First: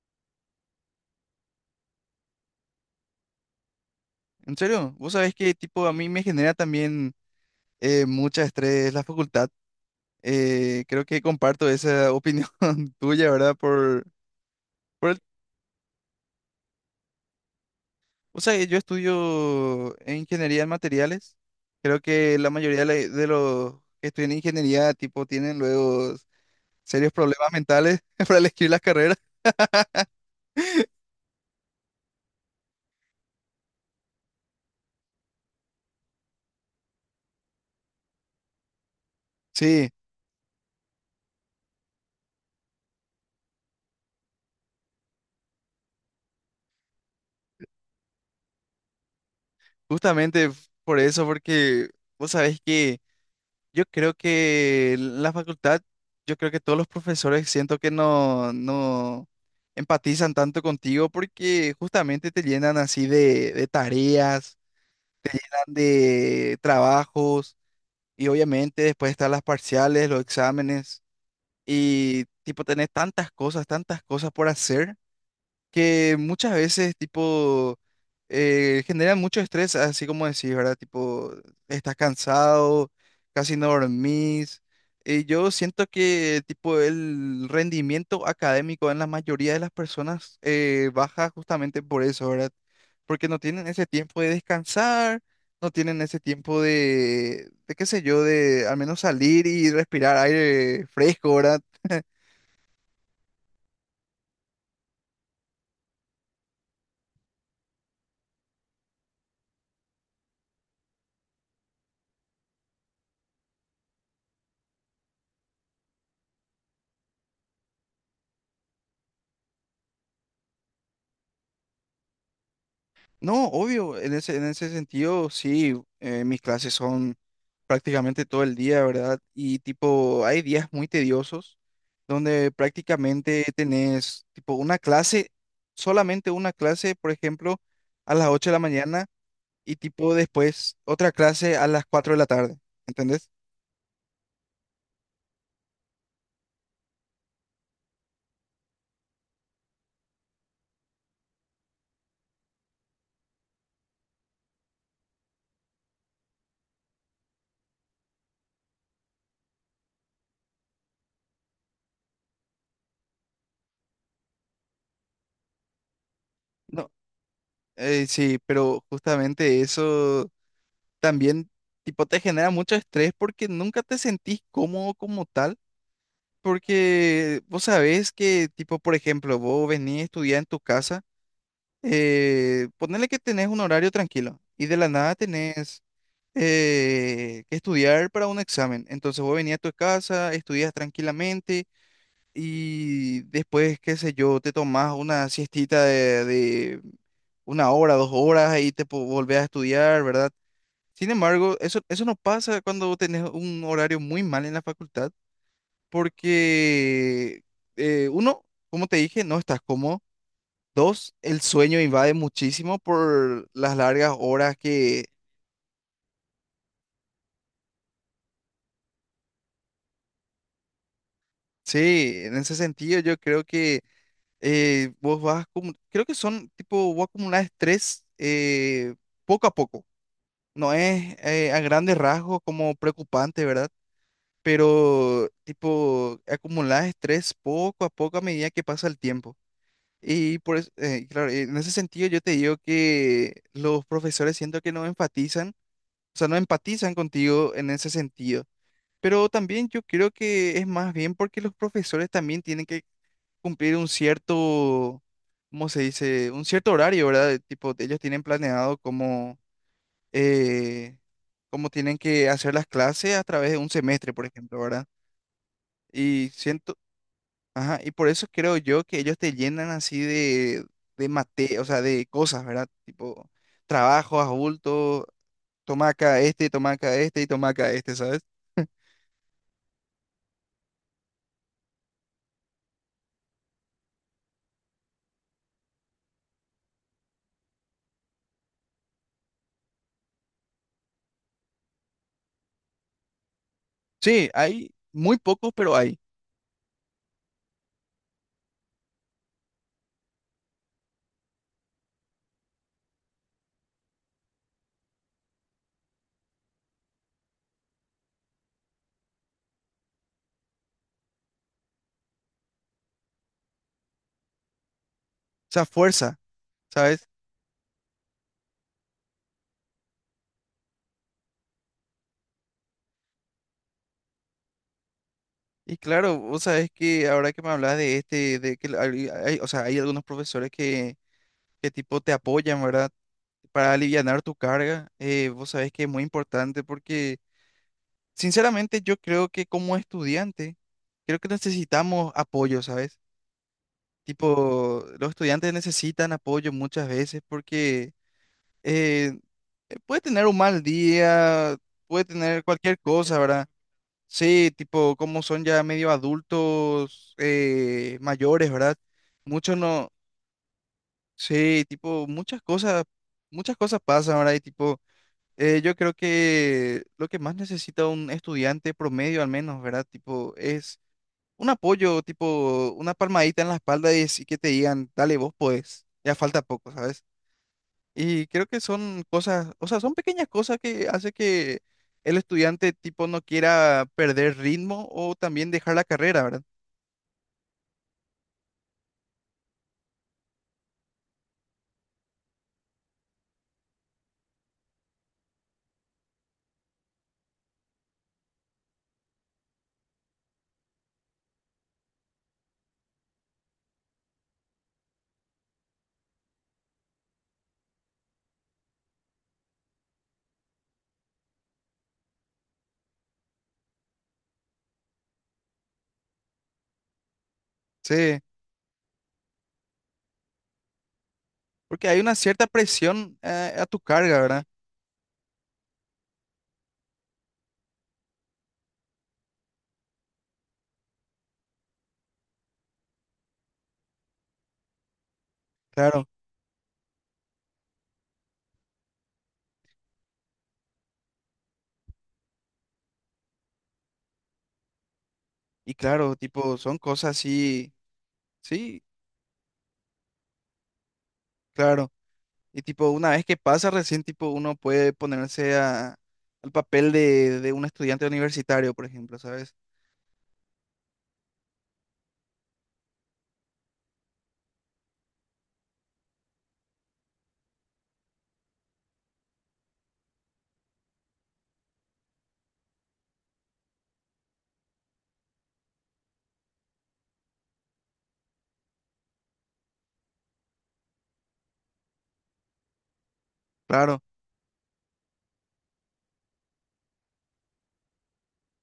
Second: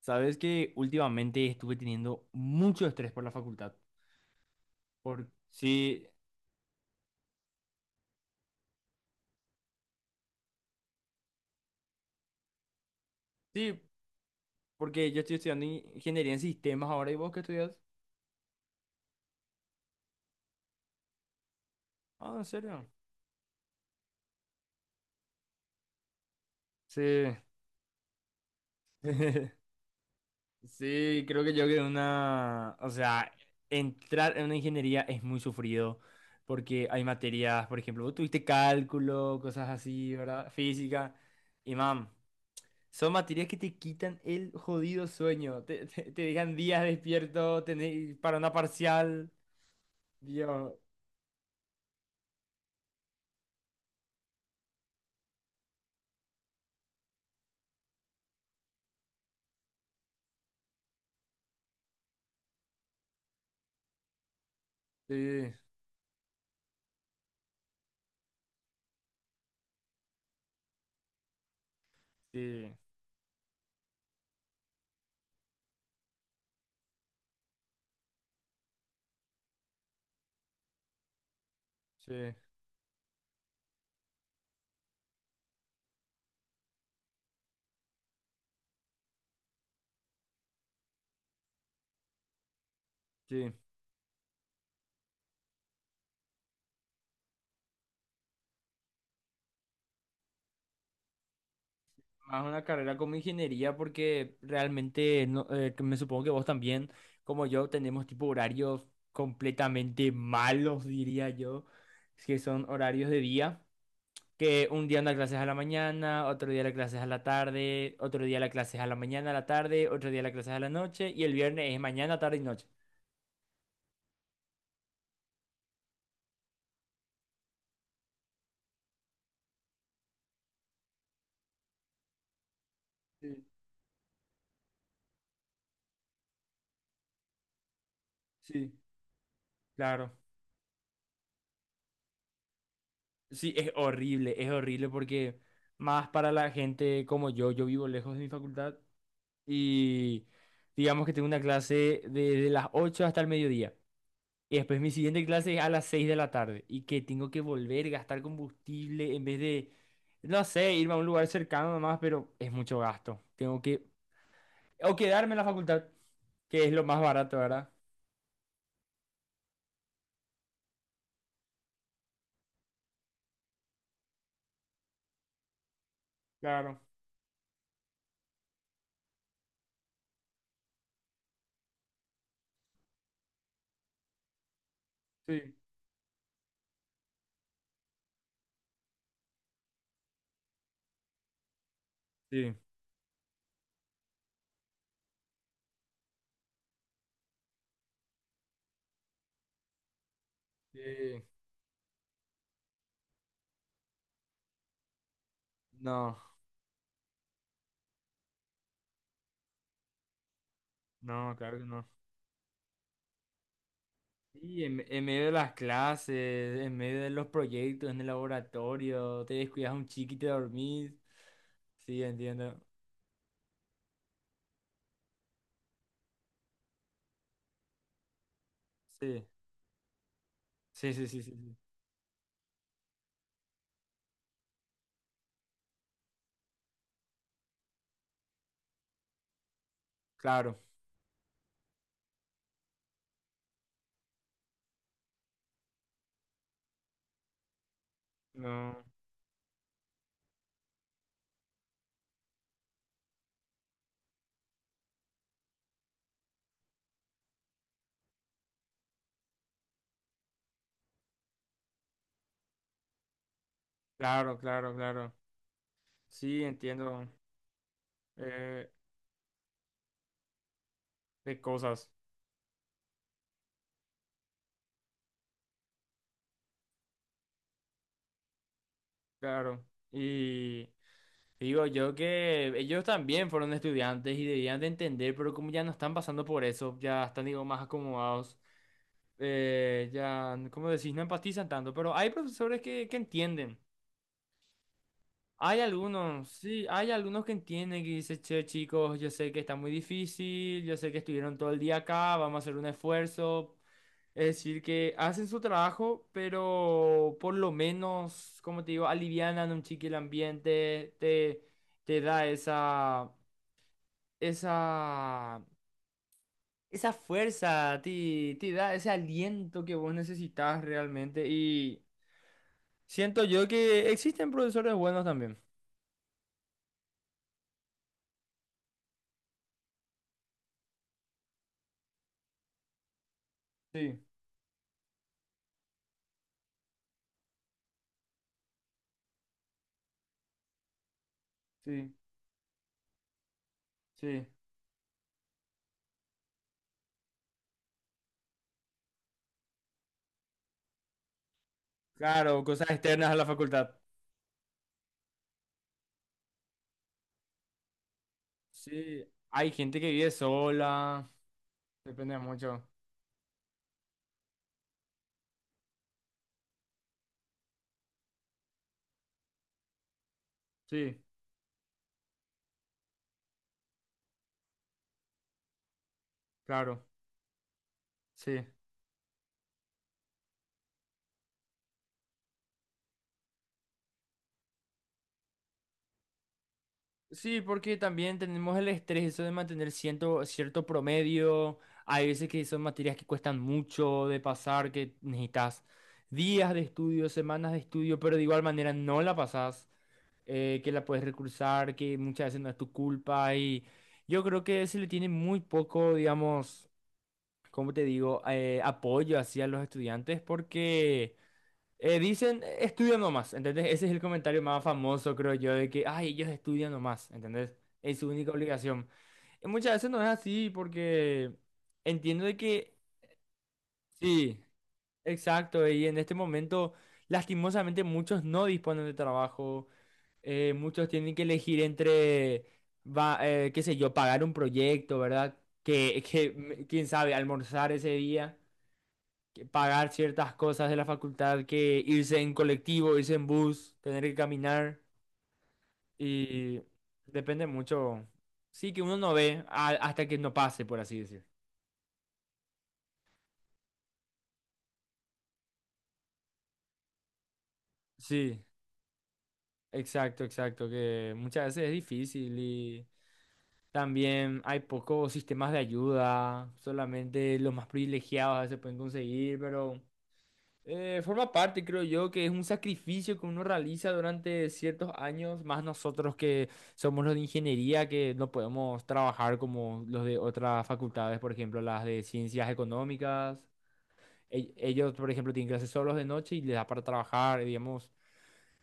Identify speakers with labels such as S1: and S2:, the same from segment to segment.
S1: Sabes que últimamente estuve teniendo mucho estrés por la facultad.
S2: En serio, vos sabés que tipo a
S1: Sí,
S2: mí me genera también mucho estrés la facultad. Creo que comparto esa opinión tuya, ¿verdad?
S1: sí,
S2: Por
S1: porque
S2: el-
S1: yo estoy estudiando ingeniería en sistemas ahora y vos qué estudias.
S2: o sea, yo estudio en ingeniería en materiales. Creo
S1: Ah,
S2: que
S1: ¿en
S2: la mayoría de,
S1: serio?
S2: la- de los que estudian ingeniería tipo tienen luego
S1: Sí.
S2: serios problemas mentales para elegir las carreras.
S1: Sí, creo que yo que una, o sea, entrar en una ingeniería es muy sufrido porque hay materias, por ejemplo, vos tuviste cálculo, cosas
S2: Sí,
S1: así, ¿verdad? Física. Y mam, Son materias que te quitan el jodido sueño. Te dejan días despierto tenés, para una parcial.
S2: justamente
S1: Dios.
S2: por eso, porque vos sabés que yo creo que la facultad, yo creo que todos los profesores siento que no empatizan tanto contigo porque justamente te llenan así de tareas, te
S1: Sí,
S2: llenan de trabajos y obviamente después están las parciales, los exámenes y tipo
S1: sí,
S2: tenés tantas cosas por hacer que muchas veces, tipo, generan mucho estrés, así como decís, ¿verdad? Tipo, estás
S1: sí,
S2: cansado, casi no dormís. Y yo siento que, tipo, el rendimiento académico en la mayoría de las personas baja justamente por eso, ¿verdad? Porque no
S1: sí.
S2: tienen ese tiempo de descansar, no tienen ese tiempo de qué sé yo, de al menos salir y respirar aire fresco, ¿verdad?
S1: Más una carrera como ingeniería porque realmente no, que me supongo que vos también, como yo, tenemos tipo horarios completamente malos, diría yo, que son horarios de día. Que un día una clase es a la mañana, otro día la clase es a la tarde, otro día la clase es a la mañana, a la tarde, otro día la clase es a la noche y el viernes es mañana, tarde y noche.
S2: No, obvio, en ese sentido, sí, mis clases son prácticamente todo el día, ¿verdad? Y tipo, hay días muy tediosos donde prácticamente
S1: Sí,
S2: tenés tipo una clase, solamente una clase, por ejemplo, a las ocho de la
S1: sí.
S2: mañana y
S1: Claro.
S2: tipo después otra clase a las 4 de la tarde, ¿entendés?
S1: Sí, es horrible porque más para la gente como yo vivo lejos de mi facultad y digamos que tengo una clase desde las 8 hasta el mediodía. Y después mi siguiente clase es a las 6 de la tarde y que tengo que volver, gastar combustible en vez de, no sé, irme a un lugar cercano nomás, pero es mucho gasto. Tengo que, o quedarme en la facultad, que es lo
S2: No,
S1: más barato, ¿verdad?
S2: sí, pero justamente eso también tipo te genera mucho estrés porque nunca te sentís cómodo como tal.
S1: Claro,
S2: Porque vos sabés que, tipo, por ejemplo, vos venís a estudiar en tu casa, ponele que tenés un horario tranquilo y de la nada
S1: sí.
S2: tenés que estudiar para un examen. Entonces vos venís a tu casa, estudias tranquilamente
S1: Sí.
S2: y después, qué sé yo, te tomás una siestita de una hora, dos horas y te volvés a estudiar, ¿verdad? Sin
S1: Sí.
S2: embargo, eso no pasa cuando tenés un horario muy mal en la facultad
S1: No,
S2: porque uno, como te dije, no estás cómodo. Dos,
S1: no,
S2: el
S1: claro que
S2: sueño
S1: no.
S2: invade muchísimo por las largas horas
S1: Y en
S2: que,
S1: medio de las clases, en medio de los proyectos, en el laboratorio, te descuidas un chiqui y te dormís. Sí,
S2: sí, en ese
S1: entiendo.
S2: sentido yo creo que vos vas, creo que son tipo, vos acumular estrés
S1: Sí,
S2: poco a poco. No
S1: sí, sí,
S2: es
S1: sí, sí. Sí.
S2: a grandes rasgos como preocupante, ¿verdad? Pero tipo, acumular estrés poco a poco a medida que pasa el tiempo. Y por
S1: Claro.
S2: eso, claro, en ese sentido yo te digo que los profesores siento que no enfatizan, o sea, no empatizan contigo en ese sentido.
S1: No,
S2: Pero también yo creo que es más bien porque los profesores también tienen que cumplir un cierto, ¿cómo se dice? Un cierto horario, ¿verdad? Tipo, ellos tienen planeado cómo, eh, cómo tienen que hacer las clases a través de un semestre, por
S1: claro,
S2: ejemplo,
S1: claro,
S2: ¿verdad?
S1: claro.
S2: Y
S1: Sí,
S2: siento,
S1: entiendo,
S2: ajá, y por eso creo
S1: eh,
S2: yo que ellos te llenan así
S1: de
S2: o sea,
S1: cosas,
S2: de cosas, ¿verdad? Tipo, trabajo, adulto, toma acá este y toma acá este, ¿sabes?
S1: claro. Y digo yo que ellos también fueron estudiantes y debían de entender, pero como ya no están pasando por eso, ya están, digo, más acomodados, ya, como decís, no empatizan tanto, pero hay profesores que entienden.
S2: Sí, hay muy pocos,
S1: Hay
S2: pero hay.
S1: algunos, sí, hay algunos que entienden que dicen, che, chicos, yo sé que está muy difícil, yo sé que estuvieron todo el día acá, vamos a hacer un esfuerzo. Es decir, que hacen su trabajo, pero por lo menos, como te digo, alivianan un chiqui el ambiente, te da esa, esa,
S2: O sea, fuerza,
S1: esa
S2: ¿sabes?
S1: fuerza, te da ese aliento que vos necesitas realmente. Y siento yo que existen profesores buenos también.
S2: Y claro, vos sabés que ahora que me hablas de este, de que o sea, hay algunos profesores que tipo te apoyan, ¿verdad? Para
S1: Sí,
S2: alivianar tu carga, vos sabés que es muy importante porque sinceramente, yo creo que como estudiante, creo que
S1: sí,
S2: necesitamos apoyo, ¿sabes?
S1: sí.
S2: Tipo, los estudiantes necesitan apoyo muchas veces porque eh, puede tener un mal día, puede
S1: Claro,
S2: tener
S1: cosas
S2: cualquier
S1: externas a
S2: cosa,
S1: la
S2: ¿verdad?
S1: facultad.
S2: Sí, tipo, como son ya medio adultos mayores, ¿verdad?
S1: Sí, hay
S2: Muchos
S1: gente
S2: no,
S1: que vive sola,
S2: sí, tipo,
S1: depende mucho.
S2: muchas cosas pasan, ¿verdad? Y tipo, yo creo que lo que más necesita un estudiante promedio al menos, ¿verdad? Tipo, es
S1: Sí,
S2: un apoyo, tipo una palmadita en la espalda y, así que te digan, dale, vos podés, ya falta poco,
S1: claro,
S2: ¿sabes? Y
S1: sí.
S2: creo que son cosas, o sea, son pequeñas cosas que hace que el estudiante tipo no quiera perder ritmo o también dejar la carrera, ¿verdad?
S1: Sí, porque también tenemos el estrés eso de mantener cierto promedio. Hay veces que son materias que cuestan mucho de pasar, que necesitas días de estudio, semanas de estudio, pero de igual manera no la pasas, que la puedes recursar, que muchas veces no es tu culpa. Y yo creo que se le tiene muy poco, digamos, ¿cómo te digo? Apoyo hacia los estudiantes porque... dicen, estudia nomás, ¿entendés?" Ese es el comentario más famoso, creo yo, de que, ay, ellos estudian nomás, ¿entendés? Es su
S2: Sí,
S1: única obligación. Y muchas veces no es así porque
S2: porque hay una
S1: entiendo de
S2: cierta
S1: que,
S2: presión a tu carga, ¿verdad?
S1: sí, exacto, y en este momento, lastimosamente, muchos no disponen de trabajo, muchos tienen que elegir entre, va, qué sé yo, pagar un proyecto, ¿verdad? Que,
S2: Claro,
S1: que, quién sabe, almorzar ese día, que pagar ciertas cosas de la facultad, que irse en colectivo, irse en bus, tener que caminar
S2: y claro, tipo,
S1: y
S2: son cosas
S1: depende
S2: así,
S1: mucho. Sí, que
S2: sí,
S1: uno no ve hasta que no pase, por así decir.
S2: claro. Y tipo, una vez que pasa recién, tipo, uno puede ponerse a, al papel de un estudiante
S1: Sí,
S2: universitario, por ejemplo, ¿sabes?
S1: exacto, exacto, que muchas veces es difícil y también hay pocos sistemas de ayuda, solamente los más privilegiados a veces pueden conseguir, pero eh, forma parte, creo yo, que es un sacrificio que uno realiza durante ciertos años, más nosotros que somos los de ingeniería, que no podemos trabajar como los de otras facultades, por ejemplo, las de ciencias económicas.
S2: Claro,
S1: Ellos, por ejemplo, tienen clases solos de noche y les da para trabajar, digamos,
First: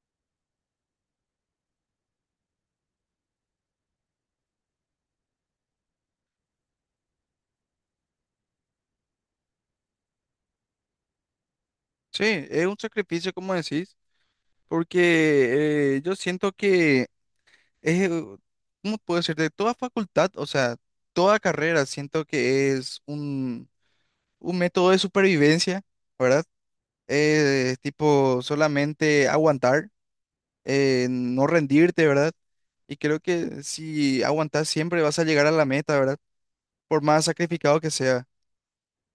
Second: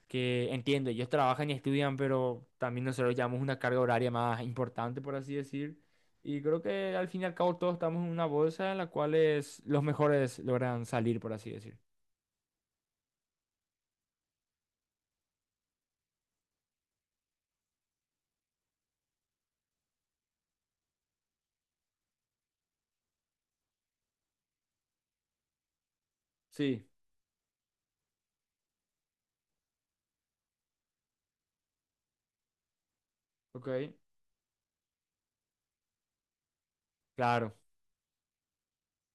S1: que entiendo, ellos trabajan y estudian, pero también nosotros llevamos una carga horaria más importante, por así decir. Y creo que al fin y al cabo todos estamos en una bolsa en la cual es- los mejores logran salir, por así decir.
S2: sí, es un sacrificio, como decís, porque yo siento que es, ¿cómo puedo decir? De toda facultad, o sea, toda carrera, siento que es un método de supervivencia, ¿verdad?
S1: Sí.
S2: Es tipo solamente aguantar, no rendirte, ¿verdad? Y creo que
S1: Ok,
S2: si aguantas siempre vas a llegar a la meta, ¿verdad? Por más
S1: claro,
S2: sacrificado que sea.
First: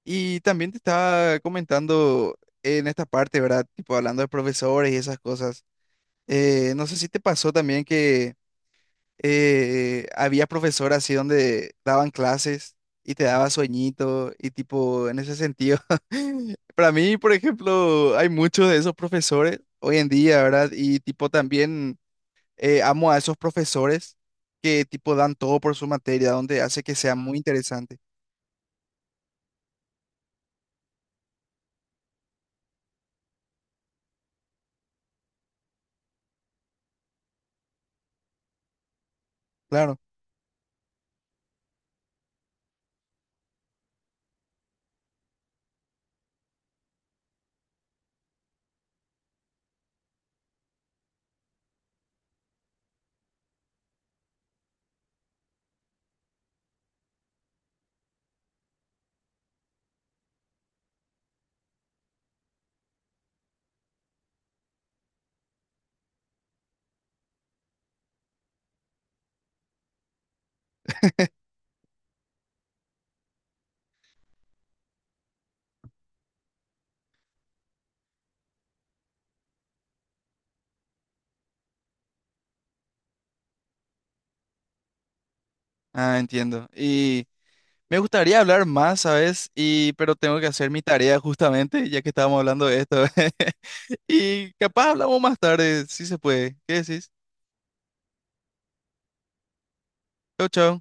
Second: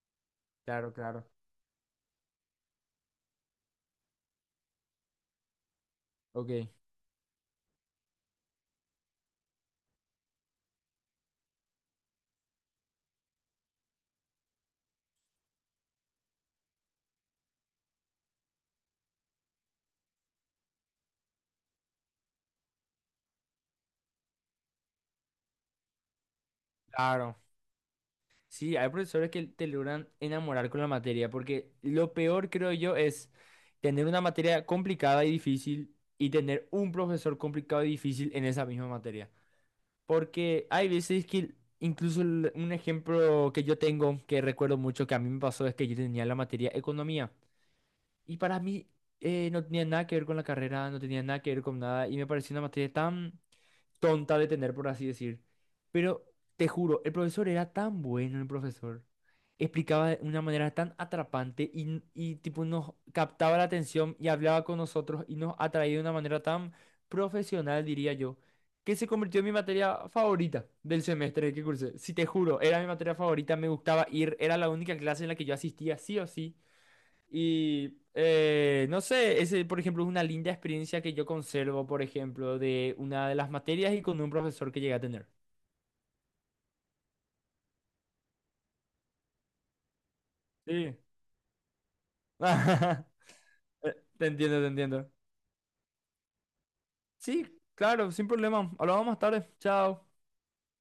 S2: Y también te
S1: claro, claro.
S2: estaba comentando en esta parte, ¿verdad? Tipo hablando de profesores y esas cosas.
S1: Ok,
S2: No sé si te pasó también que había profesor así donde daban clases y te daba sueñito y tipo en ese sentido. Para mí, por ejemplo, hay muchos de esos profesores hoy en día, ¿verdad? Y tipo también amo a esos profesores que tipo dan todo por su materia, donde hace que sea muy
S1: claro.
S2: interesante.
S1: Sí, hay profesores que te logran enamorar con la materia, porque lo peor, creo yo, es tener una materia complicada y difícil y tener un profesor complicado y difícil en esa misma materia.
S2: Claro.
S1: Porque hay veces que, incluso un ejemplo que yo tengo, que recuerdo mucho que a mí me pasó, es que yo tenía la materia economía. Y para mí no tenía nada que ver con la carrera, no tenía nada que ver con nada, y me pareció una materia tan tonta de tener, por así decir. Pero te juro, el profesor era tan bueno, el profesor. Explicaba de una manera tan atrapante y, tipo nos captaba la atención y hablaba con nosotros y nos atraía de una manera tan profesional, diría yo, que se convirtió en mi materia favorita del semestre que cursé. Si te juro, era mi materia favorita, me gustaba ir, era la única clase en la que yo asistía sí o sí. Y no sé, ese, por ejemplo, es una linda experiencia que yo conservo, por ejemplo, de una de las materias y con un profesor que llegué a tener.
S2: Ah, entiendo. Y me gustaría hablar más, ¿sabes? Y pero tengo que hacer mi
S1: Sí.
S2: tarea justamente, ya que estábamos hablando de esto.
S1: Te
S2: Y
S1: entiendo, te
S2: capaz
S1: entiendo.
S2: hablamos más tarde, si se puede. ¿Qué decís?
S1: Sí, claro, sin problema. Hablamos más tarde. Chao.
S2: Chau, chau.